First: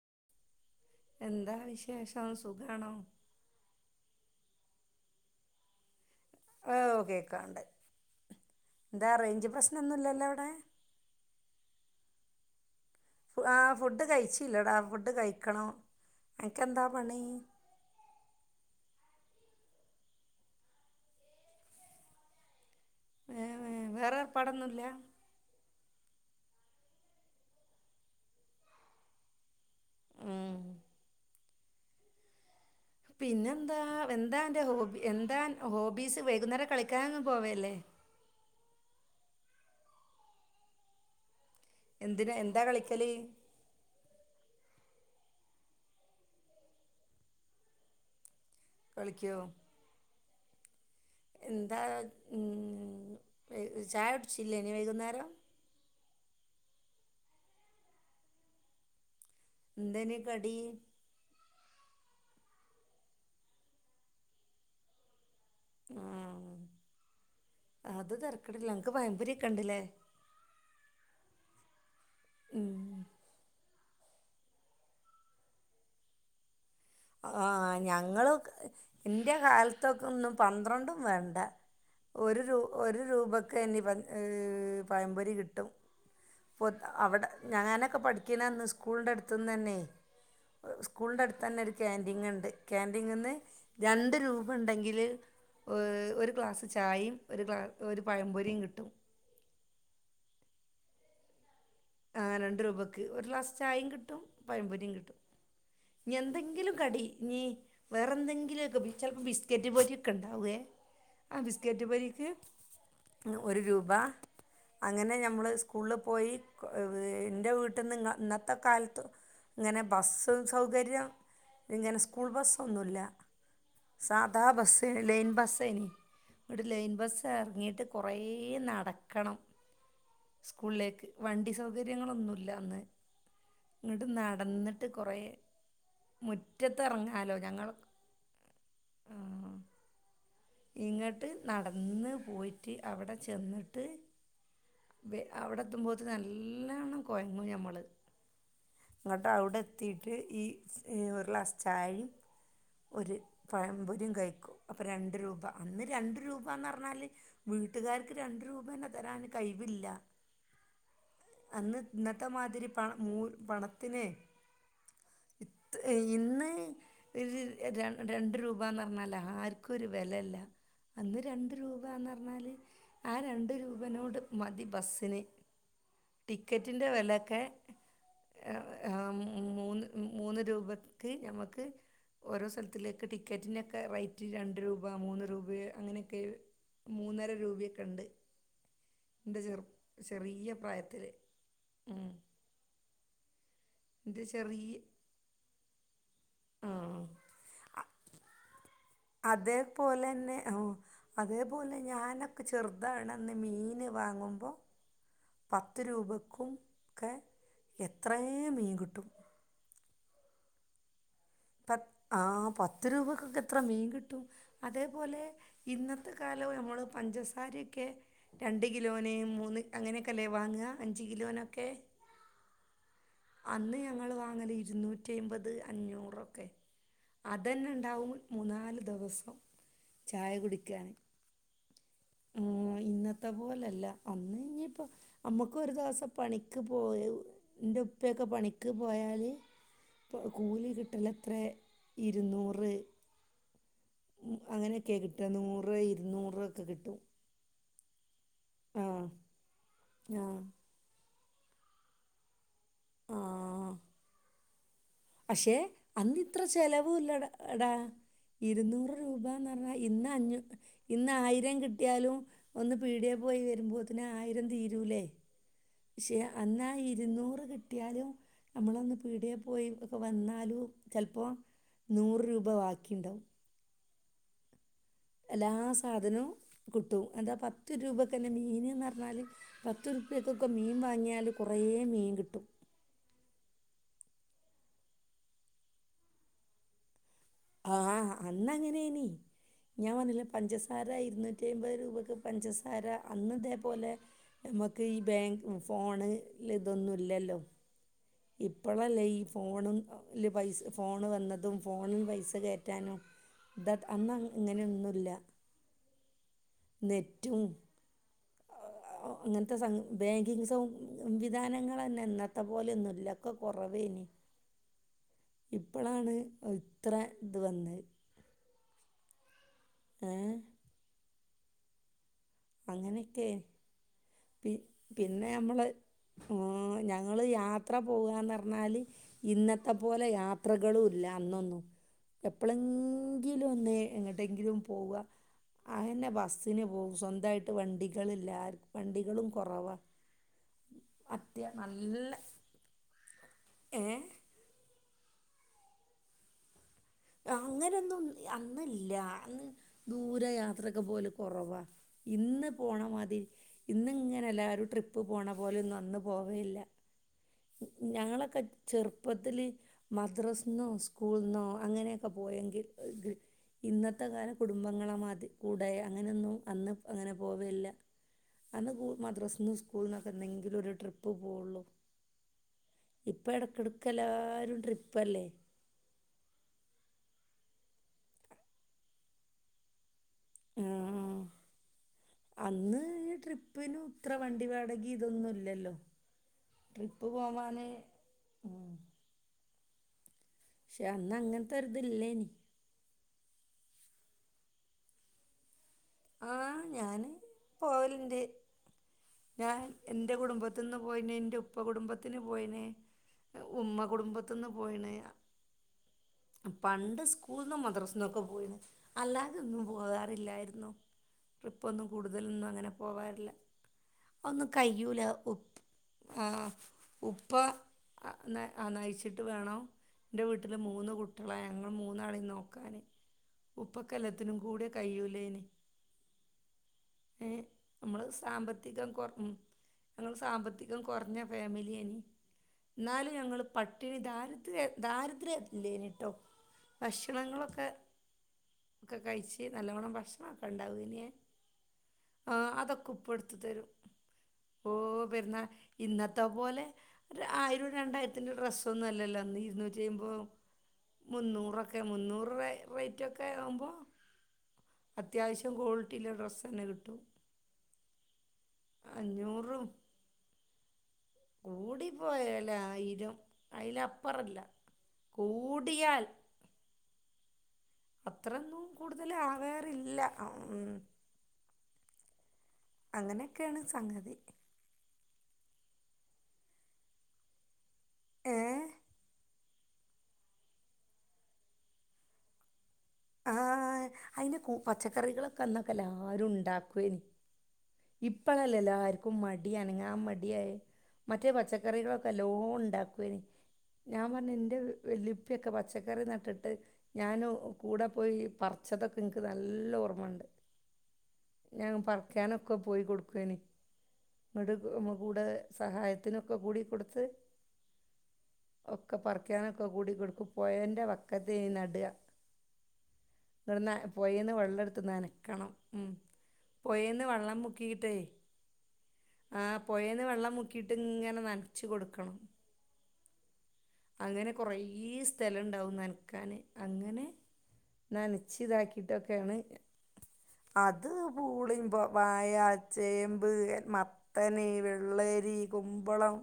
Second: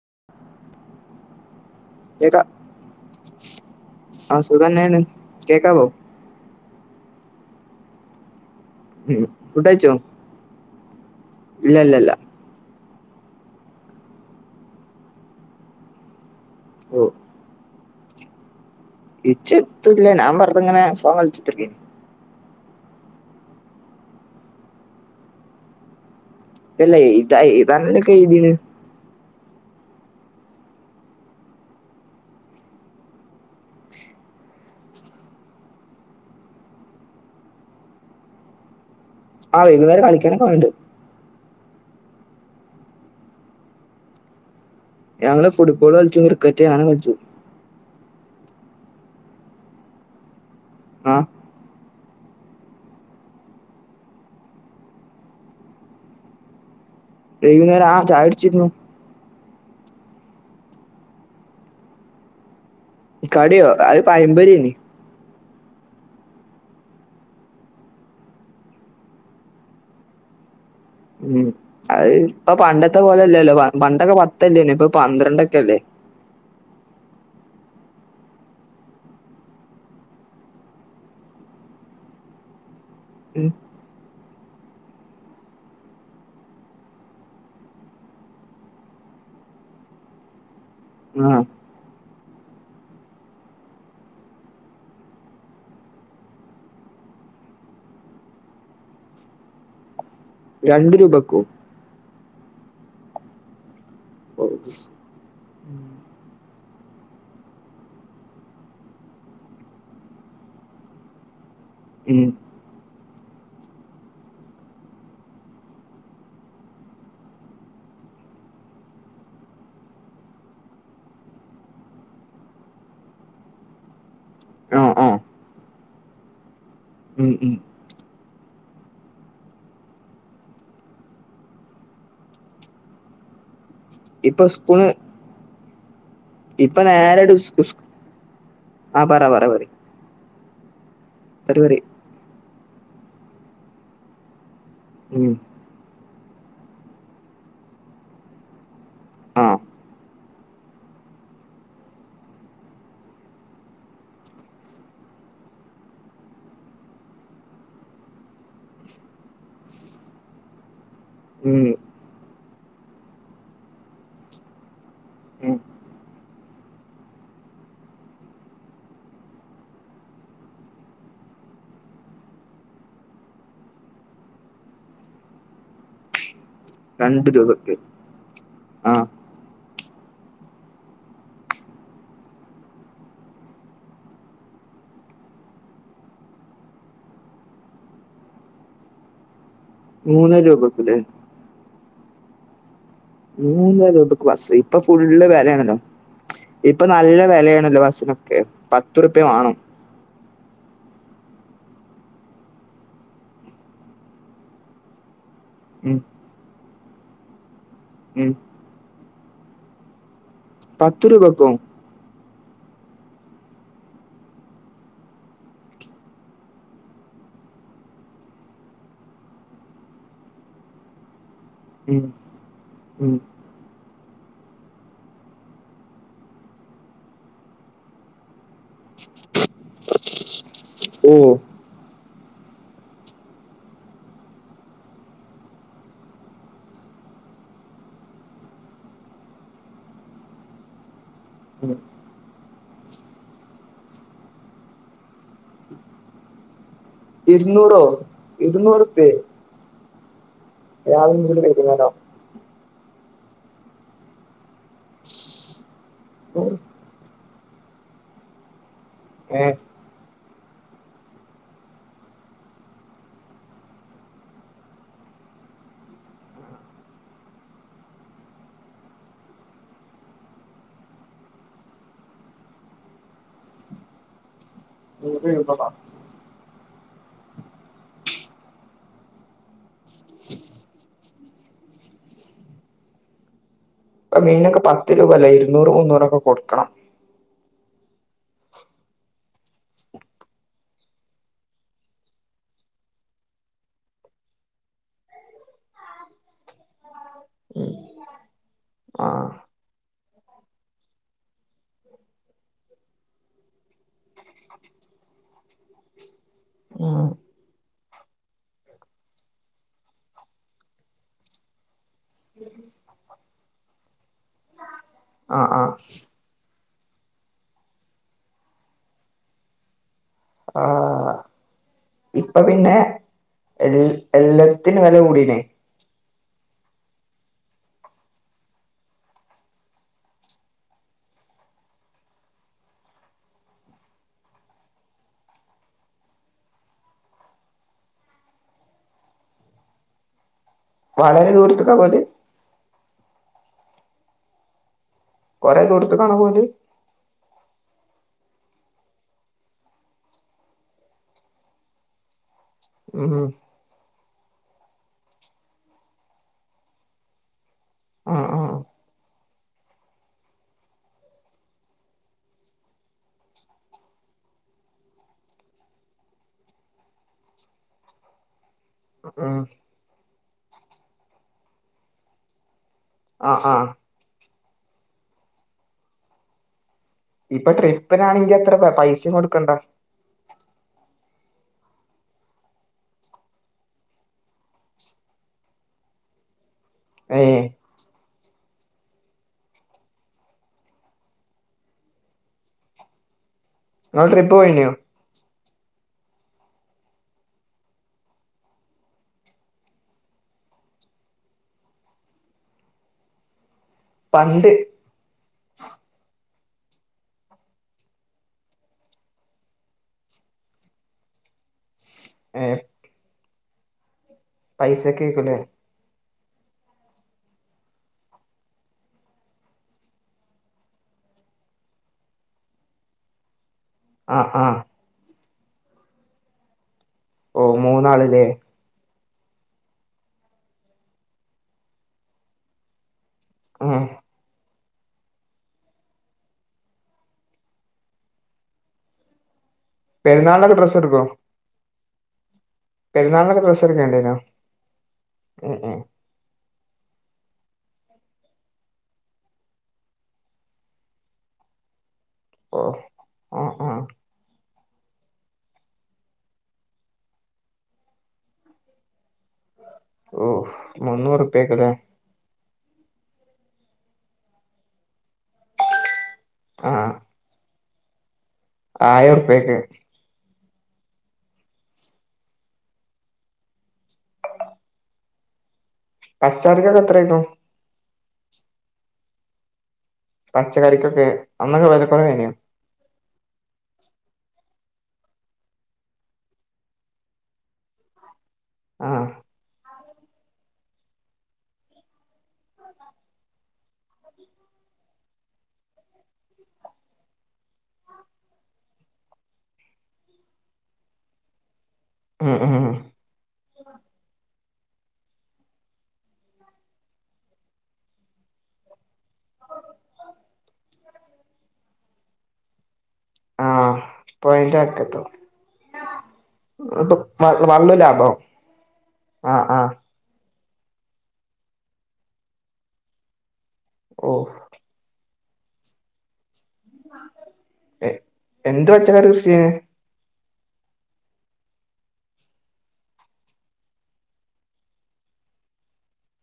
[inaudible] എന്താ വിശേഷം കേക്കാ സുഖണോ ആ സുഖന്നെ ണ് കേക്കാ വോ ഒ കേക്കാണ്ട് എന്താ ഉം റേഞ്ച് ഫുഡ് പ്രശ്ന കഴിച്ചോ ഒന്നുംല്ലല്ലോ അവിടെ ഇല്ല ല്ല ല്ല ആ ഫുഡ് കഴിച്ചില്ലടാ ഫുഡ് കഴിക്കണം എനക്ക്െന്താ പണി ഇച്ചെത്തുല്ല ഞാൻ വറുത ഇങ്ങനെ ഫോണ് കളിച്ചിതൃകെനി ഏ വേറെരു പാടൊന്നുംല്ല ഇല്ല ഇതാ ഇതണല്ലൊക്കെ എഴുതീണ് ഉം. പിന്നെന്താ എന്താ എറെ ഹോബ എന്താ ഹോബീസ് വൈകുന്നേരം കളിക്കാങ്ങ് പോവല്ലേ ആ വൈകുന്നേരം കളിക്കാനൊക്കെ പോവണ്ട് എന്തിനന് എന്താ കളിക്കല് ഞങ്ങള് ഫുട്ബോള് കളിച്ചു ക്രിക്കറ്റ് ഞാനെ കളിച്ചു കളിക്കോ ആ എന്താ ചായ കുടിച്ചില്ലെനിയോ വൈകുന്നേരം രകുന്നേരം ആ ചാടിച്ചിരുന്നു എന്തേന് കടി കടിയോ അത് പയമ്പരന്നീ ആ അത് തെരകെടില്ല അൻക് പയംപൊരികെ ണ്ട് ലെ ഉം അ ഇപ്പ പണ്ടത്തെ പോലെല്ലല്ലോ പണ്ടൊക്കെ പത്തല്ലേ ഇപ്പൊ പന്ത്രണ്ടൊക്കെല്ലേ ആ ഞങ്ങള് എന്റെ കാലത്തൊക്ക ഒന്നും പന്ത്രണ്ടും വേണ്ട ഒരു രൂ ഒരു ഉം രൂപക്ക്നി ഈ പഴംപൊരി കിട്ടും പൊ അവിടെ ഞാനൊക്കെ പഠിക്കണന്ന് സ്കൂളിൻന്റെ അടുത്തുന്ന്ു തന്നെ സ്കൂളിൻ്റെ ആ അടുത്ത് തന്നെ ഒരു ക്യാാന്റ്റീൻ ഇണ്ട് ക്യാന്റ്റീൻ നിന്ന് രണ്ട് രൂപ ഉണ്ടെങ്കിൽ ഒ ഒരു ഗ്ലാസ് ചായയും ഒരു ഗ്ലാ ഒരു പഴംപൊരിയും കിട്ടും രണ്ടു രൂപക്കൂ ആ രണ്ട് രൂപക്ക് ഒരു ഗ്ലാസ് ചായയും കിട്ടും ഓ. പയപൊരിയും കിട്ടും എന്തെങ്കിലും കടി വേറെന്തെങ്കിലുമൊക്കെ ചപ്പോ ബിസ്ക്കറ്റ് പോലൊക്കെ ഉണ്ടാവേ ആ ക്കറ്റ് പരിക്ക് ഉം ഒരു രൂപ അങ്ങനെ നമ്മൾ സ്കൂളിൽ പോയി എ്ന്റെ വീട്ടിൽ നിങ്ങ ഇന്നത്തെ കാലത്ത് ഇങ്ങനെ ബസ്സും സൗകര്യം ഇങ്ങനെ സ്കൂൾ ബസ്സൊന്നുമല്ല സാധാ ആ ബസ്സ് ആ ലൈൻ ബസ്സേനി ഇവിടെ ലൈൻ ബസ്സ് ഉം ഉം ഇറങ്ങിയിട്ട് കുറേ നടക്കണം സ്കൂളിലേക്ക് വണ്ടി സൗകര്യങ്ങളൊന്നുല്ല അന്ന് ഇങ്ങിട്ട് ഇപ്പൊ നടന്നിട്ട് സ്കൂള് കുറെ ഇപ്പൊ നേര ട്ട് സ് ആ പറ പറ പറ ഇങ്ങോട്ട് പരിപാടി നടന്ന് പോയിട്ട് അവിടെ ചെന്നിട്ട് ഉം അവിടെ എത്തുമ പോത്ത നല്ലണം കൊയങ്ങും ഞമ്മള് അങ്ങോട്ട് ആ അവിടെ എത്തിട്ട് ഈ ഒരു ക്ലാസ് ചായും ഒരു പയംപൊരി കഴിക്കും അപ്പൊ രണ്ട രൂപ അന്ന് രണ്ട് രൂപന്ന് പറഞ്ഞാൽ വീട്ടുകാർക്ക് രണ്ട് രൂപ തന്നെ തരാാന് കഴിവില്ല [inaudible] ഉം അന്ന് ഇന്നത്തെമാതിരി പ മൂ പണത്തിനെ ഇ ഉം ഇന്ന് ര് ര രണ്ട് രൂപന്ന് പറഞ്ഞാലേ ആർക്കും ഒരു വിലല്ല ഉ അന്ന് രണ്ട് രൂപന്ന് പറഞ്ഞാല് ആ രണ്ട് രൂപനോട് മതി ബസ്സിന് [unintelligible] ടിക്കറ്റിൻ്റെ രണ്ട് വിലയൊക്കെ രൂപക്ക് ആ മൂന്ന് മൂന്ന് രൂപയ്ക്ക് നഞമുക്ക് ഓരോ സ്ഥലത്തിലേക്ക് ടിക്കറ്റിനൊക്കെ റേറ്റ് രണ്ട് രൂപ മൂന്ന് രൂപ അങ്ങനൊക്കെ മൂന്നര രൂപയൊക്കെ ഉണ്ട് എ ചെുപ്പ മൂന്ന രൂപത്തില്ലേ ഉം ന്താല ബസ് ഇപ്പൊ ഫുഡില് വിലയാണല്ലോ ആ ഇപ്പൊ നല്ല വിലയാണല്ലോ ബസ്സിനൊക്കെ പത്തുറുപ്യ വാണം അതേപോലെന്നെ അതേപോലെ ഞാനൊക്കെ ചെറുതണെന്ന് മീൻ വാങ്ങുമ്പോൾ പത്ത് ഉം രൂപയ്ക്കുംക്കെ എത്രയ ഉം മീൻ കിട്ടും പത്ത് രൂപക്കോ ത ആ് പത്തുരൂപക്കൊക്കെ എത്ര മീൻ കിട്ടും അതേപൊലെ ഇന്നത്തെ കാലവും നമ്മള് പഞ്ചസാര ക്ക് രണ്ട് കിലോനേ മൂന്ന് അങ്ങനെയൊക്കെ അല്ലേ വാങ്ങുക അഞ്ച് കിലോനൊക് ക്കെ ഉം ഉം അന്ന് ഞങ്ങൾ വാങ്ങല് ഇരുന്നൂറ്റിഐമ്പത് അഞ്ഞൂറ്. ഓക്കേ അതന്നുണ്ടാവും മൂന്നാല് ദിവസം ചായ കുടിക്കന് ഓ ഇന്നത്തെ പോലല്ലാ അന്ന് ഞ്ഞിപ്പോ നമ്മുക്ക് ഒരു ദിവസം പണിക്ക് പോയൻറെ ഉപ്പയൊക്കെ പണിക്ക് പോയാല് പ് കൂലി കിട്ടൽ എത്ര ഉം ഇരുന്നൂ റ് അങ്ങനെയൊക്കെയാ കിട്ടുക നൂറ് ഇരുന്നൂറ് ഒക്കെ കിട്ടും. ഇരുന്നൂറോ ആ ഇരുന്നൂറുപേ ആ രാവും ഇട്ട് വരുന്നാലോ ആ പക്ഷെ അന്ന് ഇത്ര നൂറ് ചെലവ് ഇല്ലട എടാ ഇരുന്നൂറ് രൂപാന്ന് ഏ പറഞ്ഞാൽ ഇന്ന് അഞ്ഞൂ ഇന്ന് ആയിരം കിട്ടിയാലും ഒന്ന് പീഡികയി പോയി വരുമ്പോത്തിന് ആയിരം തീരൂല്ലേ പക്ഷെ അന്നാ ഇരുന്നൂറ് കിട്ടിയാലും നമ്മളൊന്ന് പീടിയെ പോയി വന്നാലും ചിലപ്പം നൂറ് രൂപ ബാക്കിയുണ്ടാവും നൂറ് എല്ലാ രൂപ വാ സാധനവും കിട്ടും. എന്താ പത്ത് രൂപയ്ക്ക് തന്നെ മീനെന്ന് പറഞ്ഞാൽ പത്ത് രൂപക്കൊക്കെ മീൻ വാങ്ങിയാൽ കൊറേ റേ മീൻ കിട്ടും ഇപ്പം മീനൊക്കെ പത്ത് രൂപ അല്ലേ ഇരുന്നൂറ് മുന്നൂറൊക്കെ കൊടുക്കണം ആ അന്നങ്ങനെയനി ഞാൻ പഞ്ഞില്ലേ പഞ്ചസാര ഇരുന്നൂറ്റി അമ്പത് രൂപക്ക് പഞ്ചസാര അന്നതേപോലെ നമുക്ക് ഈ ബാങ്ക് ഫോണ് ഇതൊന്നു ഇല്ലല്ലോ ഇപ്പളല്ലേ ആ ഈ ഫോണും ൽ പൈസ ഫോണ് വന്നതും ഫോണിൽ പൈസ കേറ്റാനും ഇത അന്ന് അങ്ങ് ഇങ്ങനെയൊന്നുമില്ല ഉം നെറ്റും ഇന്നത്തെ സംഗ് ബാങ്കിങ് സംവിധാനങ്ങളതന്നെ ഇന്നത്തെ പോലെയൊന്നുമല്ല. ഇല്ലൊക്കെ കുറവേനി ആ ആ ഇപ്പളാണ് ഇത്ര ഇത് വന്നത് ഏ ആ ഇപ്പൊ പിന്നെ അങ്ങനൊക്കെ എ പി എല്ലാത്തിനും വില പിന്നെ കൂടീനെ നമ്മള് ഹ ഞ ങ്ങൾ യാത്ര പോകാന്ന് പറഞ്ഞാല് ഇന്നത്തെപോലെ യാത്രകളും ഇല്ല അന്നൊന്നും. എപ്പോഴെങ്കിലും ഒന്നേ എങ്ങട്ടെങ്കിലും പോവുക അങ്ങനെ ബസ്സിന് പോവും സ്വന്തായിട്ട് വണ്ടികളില്ല വണ്ടികളും കുറവാ വളരെ ദൂരത്തൊക്കാ പോവല് ഏ കൊറേ ദൂരത്തേക്കാണോ പോവല് അങ്ങനൊന്നും അന്നില്ല അന്ന് ദൂരെ യാത്രക്കെ പോവല് കൊറവാ ഇന്ന് ഉം പോണമാതിരി ഇന്ന് ഇങ്ങനല്ല ഒരു ട്രിപ്പ് പോണ പോലെ ഒന്നും അന്ന് പോകയില്ല ആ ആ ഞങ്ങളൊക്കെ ചെറുപ്പത്തില് മദ്രാസിന്നോ സ്കൂളിന്നോ അങ്ങനെയൊക്കെ പോയെങ്കിൽ ഇന്നത്തെ കാലം കുടുംബങ്ങളെ മാതി കൂടെ അങ്ങനെയൊന്നും അന്ന് അങ്ങനെ പോവലില്ല അന്ന് കൂ ഉം മദ്രസിൽ നിന്ന് സ്കൂളന്നൊക്കെ എന്തെങ്കിലും ഒരു ട്രിപ്പ് പോവുള്ളു ഇപ്പ ആ ആ ഇടക്കിടക്ക് എല്ലാരും ട്രിപ്പല്ലേ ഇപ്പൊ ട്രിപ്പിനാണെങ്കി അത്ര പൈസയും കൊടുക്കണ്ട ആ അന്ന് ഈ ട്രിപ്പിിനന് ഇത്ര വണ്ടി വാടകി ഇതൊന്നും ഇല്ലല്ലോ ട്രിപ്പ് ഏ പോവാന് പക്ഷെ അന്ന് അങ്ങനത്തെരുതല്ലേനി നങ്ങള് ട്രിപ്പ് പോയിനോ ആഹ ഞാന് പോവലിന്റെ ഞാൻ എൻറെ കുടുംബത്തിന്ന് പോയിനെ എറെ ഉപ്പ കുടുംബത്തിന് പോയിനെ ഉമ്മ കുടുംബത്തിന്ന് പണ്ട് പോയിണ പണ്ട് സ്കൂള നിന്ന മദ്രാസിൽന്നൊക്കെ പോയിണ് അല്ലാതെ ഒന്നും പോകാറില്ലായിുന്നോ ട്രിപ്പൊന്നും കൂടുതലൊന്നും ഏ അങ്ങനെ പോകാറില്ല ഒന്നും കയൂല ഉ് പൈസക്കേക്കുല്ലേ ആ ഉപ്പ ആ ആ നയിച്ചിട്ട് വേണോ എന്റെ വീട്ടില് മൂന്ന് കുട്ടികളാ ഞങ്ങൾ മൂന്നാളെ നോക്കാാന് ആ ഉപ്പക്കലത്തിനും ആ കൂടെ കയ്യൂലേന ഓ മൂന്നാളല്ലേ ഉ ഞങ്ങ സാമ്പത്തികം കുറഞ്ഞ ഫാമിലിയ എന്നും ഞങ്ങൾ ഉം പട്ടിണി താൻ ഇത് ദാരിദ്ര്യല്ലേന കേട്ടോ ഭക്ഷണങ്ങളൊക്കെ ഒക്കെ കഴിച്ചച്ച് ചച്ച നല്ലവണ്ണം ഭക്ഷണം എ പ്ര്രശർക്ക അതൊക്കെ ഉപ്പെെടുത്ത് തരും എടുക്കേണ്ടേനോ ഓ വരുന്നാൽ ഉം ഉം ഇന്നത്തെ പോലെ ഒരു ആയിരം രണ്ടായിരത്തിന്റെ ഡ്രസ്സ ഒന്നും അല്ലല്ലോ അന്ന് ഇരുന്നൂറ്റഴുമ്പോ മുന്നൂറൊക്കെ മുന്നൂറ് ഓ റേറ്റ് ഒക്കെ ആ ആവുമ്പോ ആ അത്യാവശ്യം ക്വാളിറ്റിയില ഡ്രസ്സ് തന്നെ കിട്ടും അഞ്ഞൂറും ഓ മുന്നൂറുപ്യക്കല്ലേ അല്ല ആയിരും അതിലപ്പുറല്ല കൂടിയാൽ ആ അത്രൊന്നും ആയിരറുപ്യക്ക് കൂടുതൽാകാറില്ല ഉ അങ്ങനെയൊക്കെയാണ് സംഗതി പച്ചാറക്കൊക്കെ എത്രായിക്കും ഏ പച്ചക്കറിക്കൊക്കെ അന്നൊക്കെ വരെ കുറവനെയാ ആഹ അയിെ പച്ചക്കറികളൊക്കെൊക്കെ എല്ലാരും ഉണ്ടാക്കുേനി ഇപ്പഴല്ല ആഹ് എല്ലാവർക്കും മട അണങ്ങ ൻ മടിയായി മറ്റേ പച്ചക്കറികളൊക്കെ എല്ലോ ഉണ്ടാക്കുന് ഞാൻ പറഞ്ഞ എന്റെ വല്ലിപ്പിയൊക്കെ പച്ചക്കറി നട്ടിട്ട് ഞൻ കൂടെ പോയി പറ പച്ചതൊക്കെ നിനിക്ക് നല്ല ഓർമ്മുണ്ട് [unintelligible] ഞാൻ ഉം പറക്കാനൊക്കെ ഉം പോയി കൊൊടുക്കുന് മടമ്മ കൂടെ സഹായത്തിനൊക്കെ കൂടി കൊടുത്ത് ഒക്കെ പറക്കാനൊക്കെ കൂടിിക്കൊടുക്കും പോയറെ വക്കത്ത നുക [unintelligible] നിന്ന ആഹ് പോയിന്ന് വെള്ളം പൊഴന്റെവക്കത്തോ എടുത്തനക്കണം ഉ പോയിന്ന് വെള്ളം വള്ളു മുക്കിയിട്ടേ ലാഭം ആഹ ആ ആഹ പുഴേന്ന് വെള്ളം മുക്കിട്ട് ഇങ്ങനെ നനച്ച കൊടുക്കണം അങ്ങനെ ഓഹ് കുറേ സ്ഥലുണ്ടാവും നനക്കാന് അങ്ങനെ നനച്ച എന്ത് പച്ചക്കറി ഇതാക്കിയിട്ടൊക്കെയാണ് കൃഷിയാണ് അത് പൂളിയുമ്പോ വായ ചേമ്പ് മത്തന വെള്ളരി ക ം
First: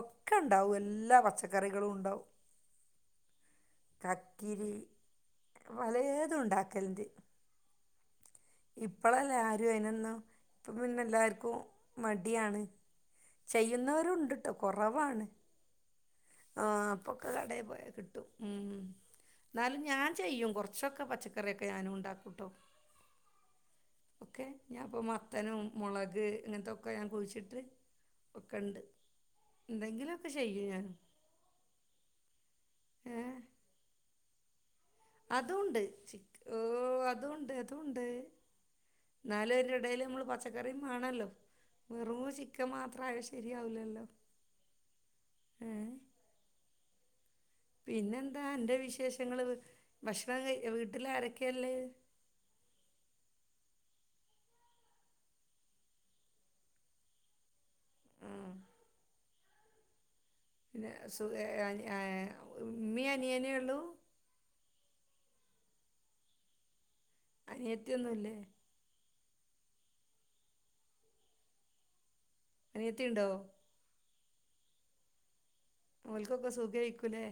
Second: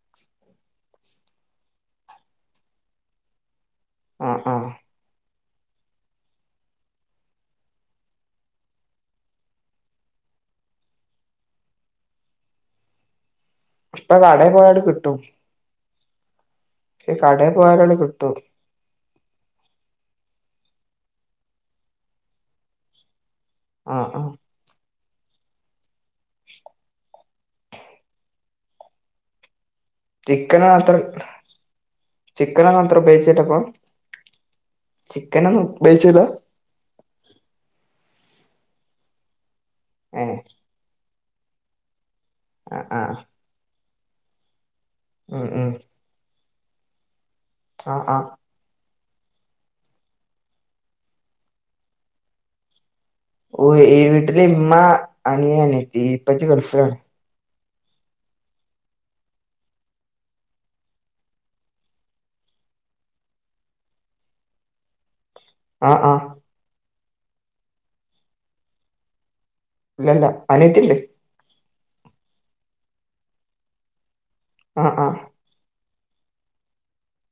ഒക്കെ ഉണ്ടാവും എല്ലാ പച്ചക്കറികളും ഉണ്ടാവും ആഹ് ആഹ് കക്കിരി വലതുും ഉണ്ടാക്കൽന്ത് ഇപ്പളല്ല ആരുും അനന്നോ ഇപ്പ പിന്നെല്ലാർക്കും മടിയാണ് ഇപ്പൊ കടയിൽ ചെയ്യുന്നവരുണ്ട്ട്ടോ പോയാല് കിട്ടും കുറവാണ് ആഹ് അപ്പൊക്കെ കടയിൽ പോയ കിട്ടും മ്മ് എന്നാലും ഞാൻ ചെയ്യും കൊറച്ചൊക്കെ പച്ചക്കറിയൊക്കെ ഞാനും ഉണ്ടാക്കൂട്ടോ ആഹ് ആഹ് ഒക്കെ ഞാൻ ഇപ്പൊ മത്തനും മുളക് ഇങ്ങനത്തൊക്കെ ഞാൻ കുഴിച്ചിട്ട് ട്ട് ഒക്കെ ഉണ്ട് എന്തെങ്കിലുമൊക്കെ ചിക്കൻ ചെയ്യും ഞാൻ അത്ര ചിക്കനൊന്നും അത്ര ഉപയോഗിച്ചിട്ടപ്പോ അതുംണ്ട് ഓഹ് അതുംണ്ട് അതുംണ്ട് ന്നാലും ഇടേൽ നമ്മൾ ഏഹ് പച്ചക്കറിയും വേണമല്ലോ വെറും ചിക്കൻ ആഹ് മാത്രമായ ശരിയാവില്ലല്ലോ മ്മ് മ്മ് ഏ പിന്നെന്താ അന്റെ വിശേഷം ഷങ്ങള് ഭക്ഷണം കയി വീട്ടിൽ ആരൊക്കെയല്ലേ ഓഹ് ഇ വീട്ടില് ഇമ്മ അനിയൻ അനിയത്തി ഇപ്പച്ചി ഗൾഫിലാണ് മ്മ് പിന്നെ സുഖ ഏ ഏ ഏ ഉമ്മേം അനിയനേ ഉള്ളു ആഹ് ആഹ് അനിയത്തി ഒന്നുല്ലേ ഇല്ലല്ല അനിയത്തിണ്ട് അനിയത്തിയുണ്ടോ ആഹ് ആഹ് ഓല്ക്കൊക്കെ സുഖായിരിക്കൂലേ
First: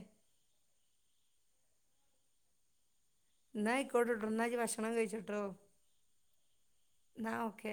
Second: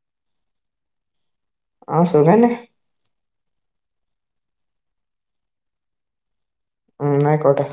ആഹ് സുഖന്നെ എന്നാ ആയ്ക്കോട്ടെട്ടൊ എന്നാ ഇഞ്ഞ് ഭക്ഷണം കഴിച്ചോട്ടോ മ്മ് എന്നാ ആയ്ക്കോട്ടെ